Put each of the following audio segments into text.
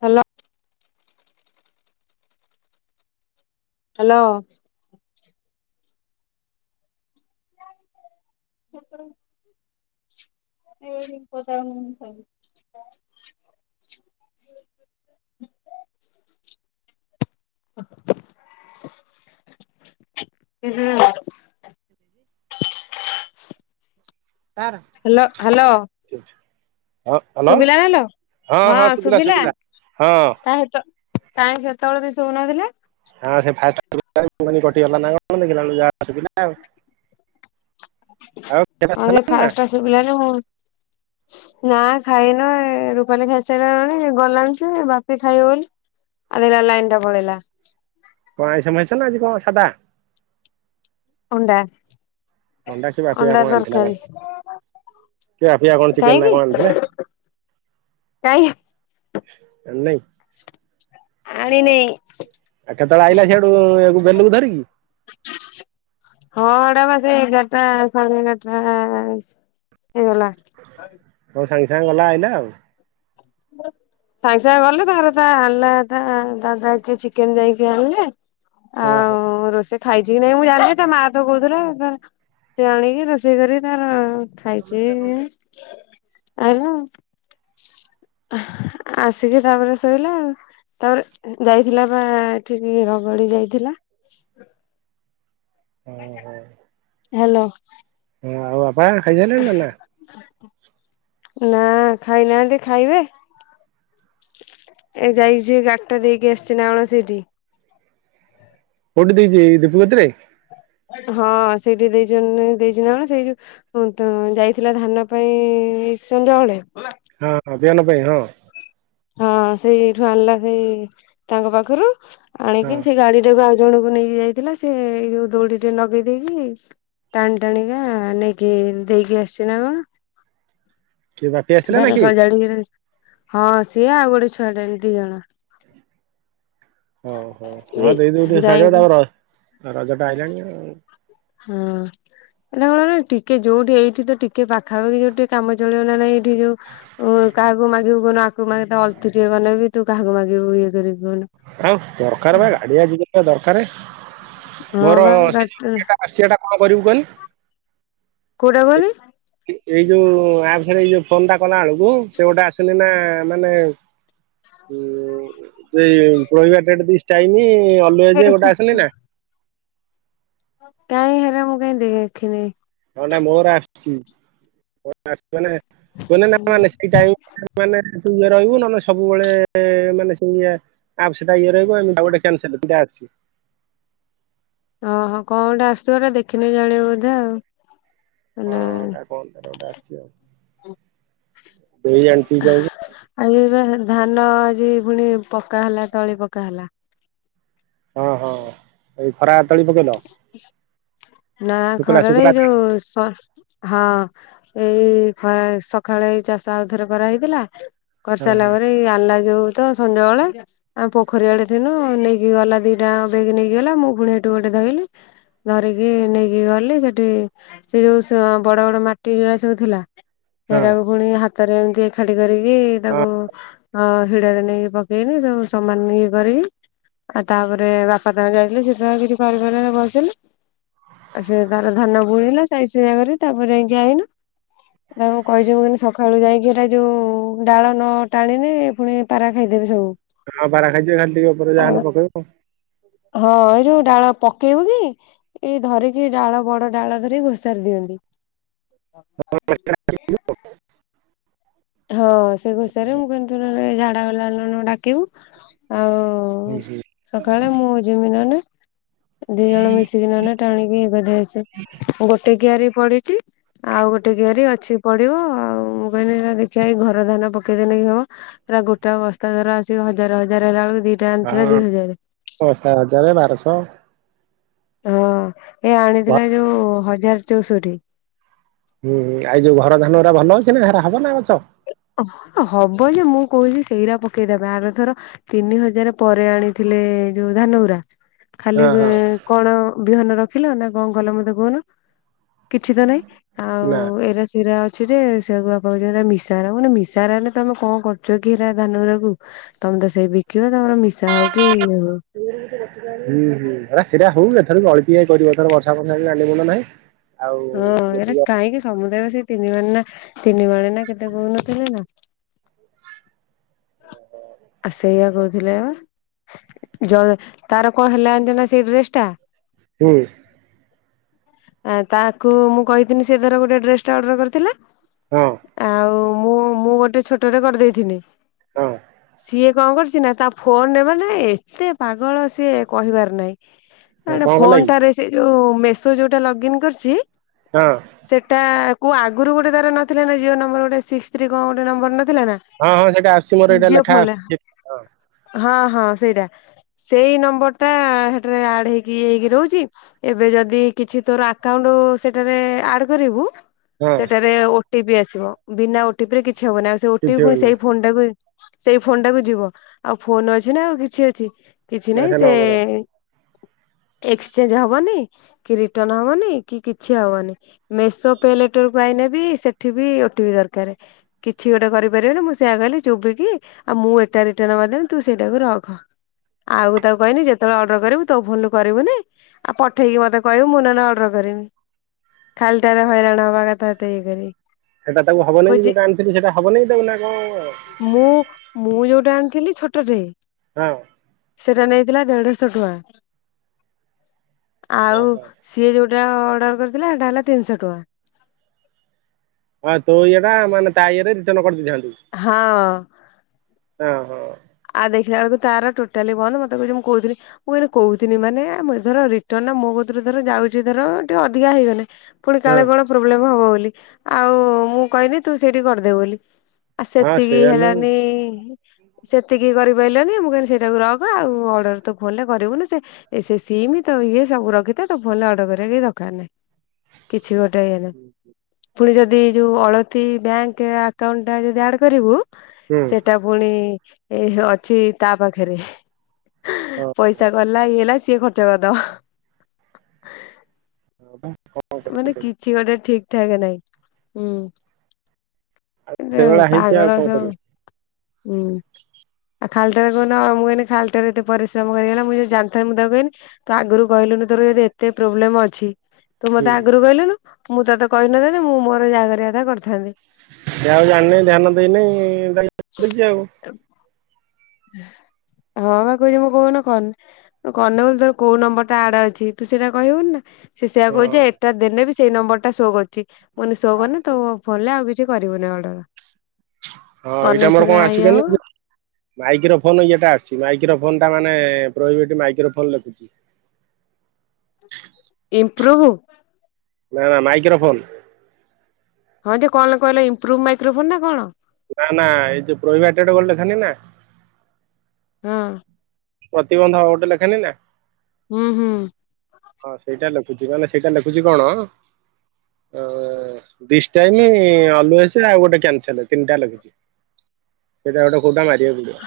Hello. Hello. [inaudible] [inaudible] [inaudible] [inaudible] ତାର hello hello ହଁ ଅନ ଶୁଭିଲା ନା ଲୋ? ହଁ ହଁ ସୁବିଲା ସୁବିଲା ହଁ। [inaudible] କାଇଂହିଁ ସେତେବେଳେ କିଛି ଶୁଭୁନଥିଲା। ହଁ ସେ କଟି ଗଲା ନା ଦେଖିଲା ବ ଯା ପିଲା ଆଉ [inaudible] ଆଉ ସେଟା ଥିଲା। ଫାଷ୍ଟା ଟା ଶୁଭିଲାନି ମୁଁ ଫା ନା ଖାଇନୁ ଏ ରୁପାଲି ଖାଇସାରିଲାଣି ଗଲାଣି ସେ ବାପି ଖାଇବ ବୋଲି। ଆଦରେ ଲାଇନ୍ ଟା ପଳେଇଲା। କଣ? ଆଇଁଷ ମାଇନଷ ନା ଆଜି କଣ ସ ସାଦା? ଅଣ୍ଡା। ଅଣ୍ଡା କି ବାପିଆ ଅଣ୍ଡା କଣ ଆଣିଥିଲା ତରକାରୀ କଣ, କି ବାପିଆ କଣ ଚିକେନ ନା କାହିଁକି କଣ ଆଣିଥିଲେ। କାଇଁ। ଆଣି ନାଇଁ। ହ, ଆଣିନେଇ କେତେବେଳେ ଆଇିଲ ସେଆଡୁ ଗେଲଉକୁ ଧରିକି କି? [inaudible] ହଁ ଏଡା ବା ସେ ଏଗାରଟା ଆ ସାଢେ ଏଗାରଟା ଆ ହେଇଗଲା। ହଁ! ସାଙ୍ଗେ ସାଙ୍ଗେ ଗଲା ଆଇଲା ଆଉ। ସା୍ଙ୍ଗେ ସା୍ଙ୍ଗ ଗଲେ ତାର ତା ଆ ଆଣା ତା ଦାଦା କିଏ ଚିକେନ ଯାଇକି ଆଣିଲେ। ଓହୋ ଆଉ ରୋଷେଇ ଖାଇଛି କି ନାଇଁ ମୁଁ ଜାଣିନି ତା ମା ତ କହୁଥିଲଥିଲା ତାର ସେ ଆଣିକି ରୋଷେଇ କରି ତାର ର ଖାଇଛି ଇ ଆଇଲା ଆଉ। [inaudible] ଆସିକି ତାପରେ ଶୋଇଲା ଆଉ। ତାପରେ ଯାଇଥିଲା ବା ଆ ଆ ଏଠିକି ରଗଡି ଯାଇଥିଲା। [inaudible] ହଁ ହଁ ହ୍ୟାଲୋ। ହଁ! ଆଉ ବାପା ଆ ଖାଇସାରି ଲେ ନି ନା ଆ? ନା ଆ ଖାଇନାହାନ୍ତି ଖାଇବେ। ଏ ଯାଇଛି ଗାଡିଟା ଦେଇକି ଆସି ନା କଣ ସେଇଠି? କଉଠି ଦେଇଛି, ଦୀପି କତିରେ! ହଁ, ସେଇଠି ଦେଇଛନି, ଦେଇଛନି ନ ସେଇ ଯଉ ହୁଁତୁ ଯାଇଥିଲା ଧାନ ପାଇଁ-ଇଁ ସନ୍ଧ୍ୟାବେଳେ ହଁଁ, ବିହନ ପାଇଁ, ହଁ ହଁ, ସେଇଠୁ ଆଣିଲା ସେଇ ତାଙ୍କ ପାଖରୁ ହଁ ଆଣିକି ସେଇ ଗାଡି ଟାକୁ ଆ ଜଣକୁ ନେଇକି ଯାଇଥିଲା। ସେ ଏଇ ଯୋଉ ଦଉଡିଟେ ନଗେଇ ଦେଇକି। ଟାଣି ଟାଣିିକା ନେଇକି ଦେଇକି ଆସସି ନା କଣ? କିଏ ବାପି ଆସିଥିଲା ନା ଧର କି ସଜାଡିକି ହଁ, ସିଏ ଆଉ ଗୋଟେ ଛୁଆଟେ ଦି ଅଣ। ଓହୋ! ହଁ ଦେଇଦଉ ଟେ ସାଢ, ଯାଇକି ଆଉ ର ରଜା ଟା ଆଇଲାଣି ଆଉ। ହଁ। ଏନା କଣ ନା ଟିକେ ଯୋଉଠି ଏଇଠି ତ ଟିକେ ପାଖାପାଖି ଯୋଉ ଟିକେ କାମ ଚଳିବ ନା, ଏଇଠି ଯୋଉ ଉଁ କାହାକୁ ମାଗିବୁ କହୁନୁ, ଆକୁ ମାଗ ଅଲଥି ଟିକେ କନେବି ତୁକାହାକୁ ମାଗିବୁ ଇଏ କରିକି ଆଉ, ଦରକାରବା ରାଡ଼ୁଆ ଆଜିକାଲି ଦରକାରେ। ହଁ ମୋର ବା ସେଯଉ ଇଏଟା ଆସିବାଟା କଁ କରିବୁ କଁନି। କୋଉଟା କୁହନି? ଏଇ ଯୋଉ ଆପସ୍ ରେ ଏଇ ଯୋଉ ଫୋନଟା କଲା ବେଳକୁ, ସେଗୋଟେ ଆସୁନିନା ମାନେ ଉଁ, ସେଇ ରହିବା ଡେଡ୍ ଦିସ୍ ଟାଇମି ଅଲୁଏଜ୍, ଗୋଟେ ଆସୁନିନା କାଇଁ, ହେରା ମୁଁ କାଇଁ ଦେଖିନି? ହଁ, ନା ମୋର ଆସୁଚି ମୋର ଆସୁଚି ମାନେ [unintelligible] ମାନେ ତୁଇଏ ରହିବୁ, ନହେଲେ ସବୁବେଳେ-ଏ ମାନେ ସେଇ ଇଏ ଆପ୍ସଟା ଇଏ ରହିବ ଆଉ ଗୋଟେ [unintelligible] ଓହୋ କଁଗୋଟେ ଆସୁଥିବ ଏଟା ଦେଖିନେ ଜାଣିବ ବୋଧେ ହଁ ଆଉ ଏ ଏଟା କଣ ଗୋଟେ ଆସିଚି ଆଉ ଦେଇ ଜାଣିଚି କଣ ଆ ଏବେ ଧାନ ଆଜି ଫୁଣି ପକା ହେଲା ତଳି ପକା ହେଲା ହଁ ହଁ [inaudible] ଏଇ ଖରା ତଳି ପକେଇଲ ନା ଶୁଖିଲା ଖରାରେ ଶୁଖିଲା ଯୋଉ ସ ହଁ। ଏଇ ଖରା ସକାଳେ ଏଇ ଚାଷ ଆଉଥରେ କରାହଇଥିଲା ହଁ କରିସାରିଲା ହଁ ପରେ ଆଣିଲା ଯୋଉ ତ ସଞ୍ଜାବେଳେ ଆମେ ପୋଖରୀ ଆଡ଼େ ଥିନୁ ନେଇକି ଗଲା ଦିଟା ବେଗ୍ ନେଇକି ଗଲା ମୁଁ ପୁଣି ହେଟୁ ଗୋଟେ ଧୋଇଲି ଧରିକି ନେଇକି ଗଲି ସେଠି ସେ ଯୋଉ ସେ ବଡ଼ ବଡ଼ ମାଟିଅରା ସବୁ ଥିଲା ହଁ ଏରାକୁ ପୁଣି ହାତରେ ଏମିତି ଏକାଠି କରିକି ହଁ ତାକୁ ହଁ ହିଡ଼ରେ ନେଇକି ପକେଇନି ତାକୁ ସମାନ ଇଏ କରି ଆଉ ତାପରେ ବା ବାପାବି ଯାଇଥିଲେ ସିଏ ତାଙ୍କର କିଛି କରିପାରିଲେନି ବସିଲେ ଆଉ ସେଏ ତାର ଧାନ ବୁଣିଲା ସାଇଜି ସୁଜାକରିକି ତାପରେ ଯାଇକି ଆଇନୁ ତାକୁ କହିଚି ମୁ କଇଁନି ସକାଳୁ ଯାଇକି ଏଇଟା ଯୋଉ ଡାଳନାଳ ଟାଣିନି ପୁଣି ପାରା ଖାଇଦେବେ ସବୁ। ହଁ ପାରା ଖାଇଦେବେ ଝାଟିଉପରେ ଯାହାହେନ ପକେଇବ। ହଁ ଏଯୋଉ ଡାଳ ପକେଇବୁକି ଏଇ ଧରିକି ଡାଳ ବଡ଼ ଡାଳ ଧରିିକି ଘୋଷାରି ଦିଅନ୍ତି। [unintelligible] ହଁ ସେ ଘୋଷରେ ମୁଁ କଇଁନି ଝାଡ଼ା ଗଲାବେଳେ ନହେନେ ଡାକିବୁ ଆଉ ହୁଁ ହୁଁ। ସକାଳେ ମୁଜିମିନହେନେ ଦି ଜଣ ମିଶିକି ନହେନେ ଟାଣିକି ଇଏକରିଦେଇକି ଆସେ ଗୋଟେ କିଆରି ପଡିଚି। ଆଉ ଗୋଟେ କିଆରି ଅଛି ପଡ଼ିବ ଆଉ ମୁଁ କହିନି ନା ଦେଖିଆ ଏଇ ଘର ଧାନ ପକେଇଦେଲେକି ହବ ପୁରା ଗୋଟା ବସ୍ତା ଧର ଆସିକି ହଜାର ହଜାର ହେଲା ବେଳକୁ ଦିଟା ଆଣିଥିଲା ଦି ହଜାରେ ଦଶ ହଜାରେ ବାରଶହ ହଁ ଏ ଘ ଆଣିଥିଲା ଏଯୋଉ ହଜାରେ ଚଉଷଠି। ହୁଁ ଆଇ ଯୋଉ ଘର ଧାନଅରା ଭଲ ଅଛିନା ହେରା ହବନା ଗଛ? ହବଯେ ମୁଁ କହୁଚି ସେଇରା ପକେଇଦବା ଆଗଥର ତିନି ହଜାରେ ପରେ ଆଣିଥିଲେ ଯୋଉ ଧାନଉରା ଖାଲି ହଁ ହଁ କଣ ବିହନ ରଖିଲନା କଁ କଲ ମତେ କୁହନ କିଛିତ ନାଇଁ ଆଉ ନା। ଏରା ସିରା ଅଛିଯେ ସେଗୁଆ ପା ମିଶି ଶାର ମାନେ ମିଶାହେରା ହେନେ ତମେ କଁ କରୁଚକି ହେରା ଧାନଅରାକୁ ତମେତ ସେଇ ବିକିବ ତମର ମିଶା ହଉକି ହୁଁ ହୁଁ ହେରା ସେରା ହଉ ଏଥର ଅଳ୍ପିଆ କରିବ ଏଥର ବର୍ଷା ବର୍ଷା ଗାଣ୍ଡି ମୁଣ୍ଡ ନାହିଁ ଆଉ ହଁ ଏଇଟା ଯେତିକି କାହିଁକି ସମୁଦାୟ ସେଇ ତିନି ମଣେ ନା ତିନି ମାଣେ ନା କେତେ କହୁନଥିଲେ ନା [inaudible] ଆ ସେଇଆ କହୁଥିଲେ ପା ଯ ତାର କଣ ହେଲା ଯାଣିଛନା ସେଇ ଡ୍ରେସ ଟା ଏ ତାକୁ ମୁଁ କହିଥିଲି ସେ ଧର ଗୋଟେ ଡ୍ରେସ ଟା ଅର୍ଡର କରିଥିଲା। ହଁ ଆଉ ମୁଁ ମୁଁ ଗୋଟେ ଛୋଟରେ କରିଦେଇଥିଲି। ହଁ। ସିଏ କଣ କରିଛି ନା ତା ଫୋନ ନେବ ନା ଏତେ ପାଗଳ ସିଏ କହିବାର ନାହିଁ। ହଁ ତାର କଣ କଲା ଫୋନ କି? ଟାରେ ସେ ଯୋଉ ମେସୋ ଯୋଉଟା ଲଗ ଇନ କରିଛି। ହଁ। ସେଟା କୋଉ ଆଗରୁ ଗୋଟେ ତାର ନଥିଲା ନା ଜି ନମ୍ବର ଗୋଟେ ସିକ୍ସ ଥ୍ରୀ କଣ ଗୋଟେ ନମ୍ବର ନଥିଲା ନା ହଁ ହଁ ସେଟା ଆସଛି ଯିଓ ଫୋନ୍ ହଁ ହଁ ସେଇଟା। ସେଇ ନମ୍ବର ଟା ସେଥିରେ ଆଡ ହେଇକି ହେଇକି ରହୁଛି। ଏବେ ଯଦି କିଛି ତୋର ଆକାଉଣ୍ଟ ସେଥିରେ ଆଡ କରିବୁ। ହଁ ସେଠାରେ ଓଟିପି ଆସିବ ବିନା ଓଟିପି ରେ କିଛି ହବ ନାହି ଆଉ ସେ ଓଟି ପି କିଛି ପୁଣି ହଉନି। ସେଇ ଫୋନ ଟାକୁ। ସେଇ ଫୋନ ଟାକୁ ଯିବ ଆଉ ଫୋନ ଅଛି ନା ଆଉ କିଛି ଅଛି କିଛି ନା ନାହିଁ ସେ ନମ୍ବର ଏକ୍ସଚେଞ୍ଜ ହବନି କି ରିଟର୍ଣ ହବନି କି କିଛି ହବନି। ମେଷ ପେ ଲେଟରକୁ ଆଇଲେ ବି ସେଠି ବି ଓଟୋପି ଦରକାର। କିଛି ଗୋଟେ କରିପାରିବନି ମୁଁ ସେୟଆ କହିଲି। ଚୋବିକି ଆଉ ମୁଁ ଏଟା ରିଟର୍ଣ କରିଦବି ତୁ ସେଇଟାକୁ ରଖ। ଆଉ ତାକୁ କହନି ଯେତେବେଳେ ଅର୍ଡର କରିବୁ ତୋ ଫୋନରୁ କରିବୁନି। ଆଉ ପଠେଇକି ମତେ କହିବୁ ମୁଁ ନହେଲେ ଅର୍ଡର କରିବି। ଖାଲିଟାରେ ହଇରାଣ ହବା କଥା ତ ଇ କରି। ସେଇଟା ତାକୁ ହବନାଇଁ ଯଉଟା ଆଣିଥିଲ ସେଟା ହବନାଇଁ ତାକୁ ନା କଣ। ମୁଁ ମୁଁ ଯୋଉଟା ଆଣିଥିଲି ଛୋଟଟେ। ହଁ ସେଟା ନେଇଥିଲା ଦେଢଶହ ଟଙ୍କା ହଁ ଆଉ। ହଁ। ସିଏ ଯେଉଁଟା ଅର୍ଡ଼ର କରିଥିଲା ସେଇଟା ହେଲା ତିନିଶହ ଟଙ୍କା। ହଁ ତୋ ଇଏଟା ମାନେ ତା ଇଏରେ ରିଟର୍ଣ କରିଦେଇଥାନ୍ତୁ। ହଁ ଓ ହୋ। ଆଉ ଦେଖିଲା ବେଳକୁ ତାର ଟୋଟାଲି ବନ୍ଦ ମତେ କହୁଛି ମୁଁ କହୁଥିଲି। ମୁଁ କହୁଥିଲିନି ମାନେ ଧର ରିଟର୍ଣ ମୋ କତିରୁ ଧର ଯାଉଛି ଧର ଟିକେ ଅଧିକା ହେଇଗଲେ। ପୁଣି ହଁ କାଳେ କଣ ପ୍ରୋବ୍ଲେମ ହବ ବୋଲି ଆଉ ମୁଁ କହଲି ତୁ ସେଇଠି କରିଦେବୁ ବୋଲି। ଆଉ ହଁ ସେତିକି ସେଇଆ ନୁହେଁ ହେଲାନି। ସେତିକି କରିପାରିଲନି ମୁଁ କହିଲି ସେଟାକୁ ରହକ ଆଉ ଅର୍ଡ଼ର ତୁ ଫୋନ୍ରରେ କରିବୁନି ସେ। ଏ ସେ ସିଇମି ତ ଇଏ ସବୁ ରଖିଥା ତ ଫୋନ୍ ରେ ଅର୍ଡ କରିବା କିଛି ଦରକାର ନାହିଁ। କିଛି ଗୋଟେ ଇଏଲା। ପୁଣି ଯଦି ଯୋଉ ଅଳତି ବ୍ୟାଙ୍କ ଆକାଉଣ୍ଟ ଟା ଯଦି ଆଡ କରିବୁ ହୁଁ ସେଟା। ପୁଣି ଏ ଅଛି ତା ପାଖରେ। ହଁ ହଁ ପଇସା କଲା ଇଏ ହେଲା ସିଏ ଖର୍ଚ୍ଚ କରିଦବ। ହଁ ବା କଣ କରିବୁ ମାନେ କିଛି ଗୋଟେ ଠିକ ଠାକ ନାହିଁ ହୁଁ। ଏଉ ସେଇଭଳିଆ ହେଇଛି ଆଉ ପାଗଳ କଣ କରିବୁ। ସବୁ ହୁଁ। ଆଉ ଖାଲିଟାରେ କଣ ମୁଁ ଏମିତି ଖାଲିଟାରେ ଏତେ ପରିଶ୍ରମ କରିବା ମୁଁ ଜାଣିଥାଥିଲ ମୁଁ କନି। ତ ଆଗରୁ କହିଲୁନି ତୋର ଏ ଏତେ ପ୍ରୋବ୍ଲେମ୍ ଅଛି। ତୁ ହୁଁ ମତେ ଆଗରୁ କହିଲୁନୁ ମୁଁ ତୋତେ କହିନଥାନ୍ତି ମୁଁ ମୋର ଯାହା କରିବା କଥା କରିଥାନ୍ତି। ସେ ଆଉ ଜାଣିନି ଧ୍ୟାନ ଦେଇନାଇ ଗାଈ [unintelligible] ଆଉ। ତ ହଁ [unintelligible] କହୁଛି ମୁଁ କହୁନ କନ୍। କନମୁଲି ତୋର କୋଉ ନମ୍ବର ଟା ଆଡ୍ ଅଛି ତୁ ସେଟା କହିବୁନି ନାଁ। ସେ ସେୟା ହଁ କହୁଚି ଏଟା ଦେଲେ ବି ସେଇ ନମ୍ବର ଟା ସୋ କରୁଚି ମୁଁ କହିଲି ସୋ କନେ ତୋ ଫଲେ ଆଉ କିଛି କରିବୁନି ଅର୍ଡର। ହଁ କଲେ ଏଇଟା ଆମର ସିନା କଣ ଆସି ଇଏ ବନି ହବ। ମାଇକ୍ରୋ ଫୋନ୍ ଇଏଟା ଆସଛି ମାଇକ୍ରୋ ଫୋନ୍ ଟା ମାନେ ରହିବ ଏଠି ମାଇକ୍ରୋ ଫୋନ୍ ଲେଖୁଛି। ଇମ୍ପୁରୁବୁ। ନାଁ ନାଁ ମାଇକ୍ରୋଫୋନ୍। ହଁ ଯେ କଣ କହିଲ ଇମ୍ପୁରୁବୁ ମାଇକ୍ରୋ ଫୋନ୍ ନାଁ କଣ? ନାଁ ନାଁ ଏଇ ଯୋଉ ପ୍ରହିବାଟେଟେ ବଲ୍ ଦେଖେନି ନାଁ ହଁ। ପ୍ରତିବନ୍ଧ ଗୋଟେ ଲେଖେ ନି ନାଁ। ହୁଁ ହୁଁ। ହଁ ସେଇଟା ଲେଖୁଚି ମାନେ ସେଇଟା ଲେଖୁଚି କଣ। ଦିଶଟା ଟାଇମି ଅଲୁଏଜ୍ ଆଉ ଗୋଟେ କ୍ୟାନସେଲ୍ ତିନିଟା ଲାଗୁଛି। ସେଟା କୋଉଟା ଗୋଟେ ମାରିବାକୁ ପଡିବ।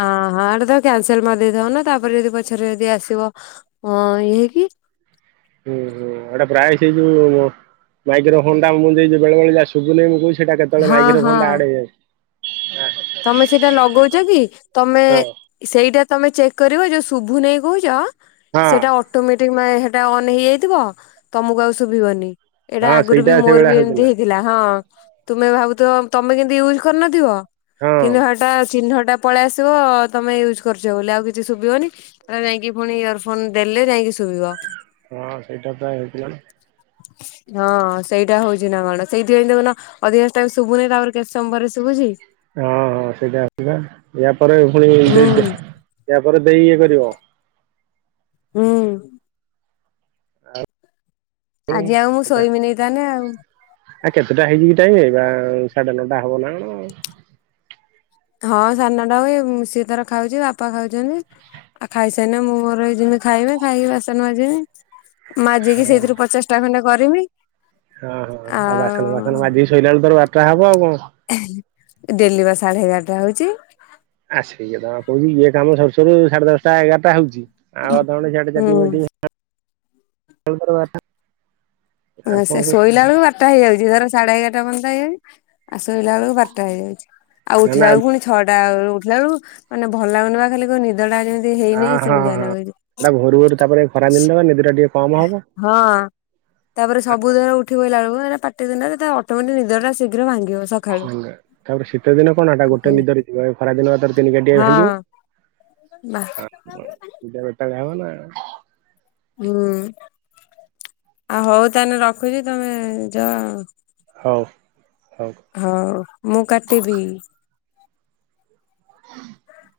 ହଁ ହଁ ଏଟା ତ କ୍ୟାନସେଲ୍ ମାରିଦେଇଥାଉନୁ ତାପରେ ଯଦି ପଛରେ ଯଦି ଆସିବ ଇଏ ହେଇକି। ହୁଁ ହୁଁ ଏଟା ପ୍ରାୟେ ସେଇ ଯୋଉ ମାଇକ୍ରୋଫୋନ୍ ଟା ମୁଁ ଦେଇଚି ବେଳେ ବେଳେ ଯାହା ଶୁଭୁନି ମୁଁ କହୁଛି। ସେଇଟା କେତେଳେ ହଁ ମାଇକ୍ରୋ ଫୋନ୍ ଟା ହଁ। ଆଡ୍ ହେଇଯାଉଛି। ତମେ ସେଇଟା ଲଗଉଚ କି ତମେ ହଁ ସେଇଟା ତମେ ଚେକ୍ କରିବ ଯୋଉ ଶୁଭୁ ନେହି କହୁଚ ହଁ ସେଇଟା ଅ ଅଟୋମେଟିକ୍ ହେଟା ଅନ୍ ହେଇଯାଇଥିବ ତମକୁ ଆଉ ଶୁଭିବନି। ଏଇଟା ହଁ ଆଗରୁ ସେଇଟା ବି ମୋର ସେଇଭଳିଆ ବି ହଉଛି ଏମିତି ନା ହେଇଥିଲା ହଁ ତୁମେ ଭାବୁଥିବ ତମେ କେମତି ୟୁଜ୍ କରିନଥିବ। ହଁ କିନ୍ତୁ ହେଟା ଚିହ୍ନଟା ପଳେଇ ଆସିବ ତମେ ୟୁଜ୍ କରିଚ ବୋଲି ଆଉ କିଛି ଶୁଭିବନି। ହେରା ଯାଇକି ପୁଣି ଇୟରଫୋନ୍ ଦେଲେ ଯାଇକି ଶୁଭିବ। ହଁ ସେଇଟା ତ ହେଇଥିଲା ନାଁ। [unintelligible] ହଁ ସେଇଟା ହଉଚି ନାଁ କଣ ସେଇଥିପାଇଁ ଦେଖୁନ ଅଧିକାଂଶ ଟାଇମ୍ ଶୁଭୁନି ତାପରେ କେତେ ସମୟ ପରେ ଶୁଭୁଚି। ହଁ ହଁ ସେଇଟା ହେଉଚିପା ୟା ପରେ ପୁଣି ହୁଁ ଦେଇ ଆ ପରେ ଦେଇ ଇଏ କରିବ। ହୁଁ। ଆଜି ଆଉ ମୁଁ ଶୋଇମିନି ତାହେଲେ ଆଉ। ଆ କେତେଟା ହେଇଚିକି ଟାଇମି ଏଇବା ସାଢେ ନଅଟା ହବ ନାଁ କଣ। ହଁ ସାଢେ ନଟା ହୁଏ ସିଏ ତାର ଖାଉଚି ବାପା ଖାଉଚନ୍ତି। ଆଉ ଖାଇସାଇନେ ମୁଁ ମୋର ଏଇ ଯିମି ଖାଇମି ଖାଇକି ବାସନ ମାଜିବି। ମାଜିକି ହଁ ସେଇଥିରୁ ପଚାଶ ଟା ଖଣ୍ଟେ କରିବି। ହଁ ହଁ ଆଉ ବାସନ ଫାସନ ମାଜିକି ଶୋଇଲାବେଳକୁ ତୋର ବାଟା ହବ ଆଉ କଣ। ଡେଲି ବା ସାଢେ ଏଗାରଟା ହଉଚି। ଆ ସେଇକଥା ପା କହୁଚି ଇଏ କାମ ସରୁ ସରୁ ସାଢେ ଦଶଟା ଏଗାରଟା ହଉଚି। ଆଉ ଅଧଘଣ୍ଟେ ହୁଁ [unintelligible] ଆଉ ହଁ କଣ ସେ କହୁଛୁ ଶୋଇଲା ବେଳକୁ ବା ବାରଟା ହେଇଯାଉଛି ଧର ସାଢେ ଏଗାରଟାର୍ଯ୍ୟନ୍ତ ହେଇଯାଉ ଆଉ ଶୋଇଲା ବେଳକୁ ବାରଟା ହେଇଯାଉଛି ଆଉ ନା ଉଠିଲା ନା ବେଳକୁ ପୁଣି ଛଅଟା ବେଳେ ଉଠିଲା ବେଳକୁ ମାନେ ଭଲ ଲଗୁନିବା ଖାଲି କଉ ନିଦ ଟା ଯେମିତି ହେଇନିଁ ସେମିତିଆ ଲାଗୁଛି। ଏଇଟା ଭୋରୁ ଭୋରୁ ତାପରେ ଖରାଦିନଟା ବା ନିଦ ଟିକେ କମ ହବ। ହଁ। ତାପରେ ସବୁଧର ଉଠିପଇଲା ବେଳକୁ ଏଇଟା ପାଟି ଦିନଟା ସେଥିପାଇଁ ଅଟୋମେଟିକ ନିଦଟା ଶୀଘ୍ର ଭାଙ୍ଗିିବସ ହେଲା ତାପରେ ଶୀତ ଦିନ କଣ ଏଟା ଗୋଟେ ନିଦରେ ଯିବ ଏ ଖରା ଦିନ ତିନି କାଟିଆ ହଁ ଭାଙ୍ଗିବ। [unintelligible] ଆଁ ପୂଜା ବେଟା ଖାଇବନା। ହୁଁ ଆଉ ହଉ ତାହେଲେ ରଖୁଛି ତମେ ଯ ହଉ ହଉ। ହଉ ମୁଁ କାଟିବି। [unintelligible]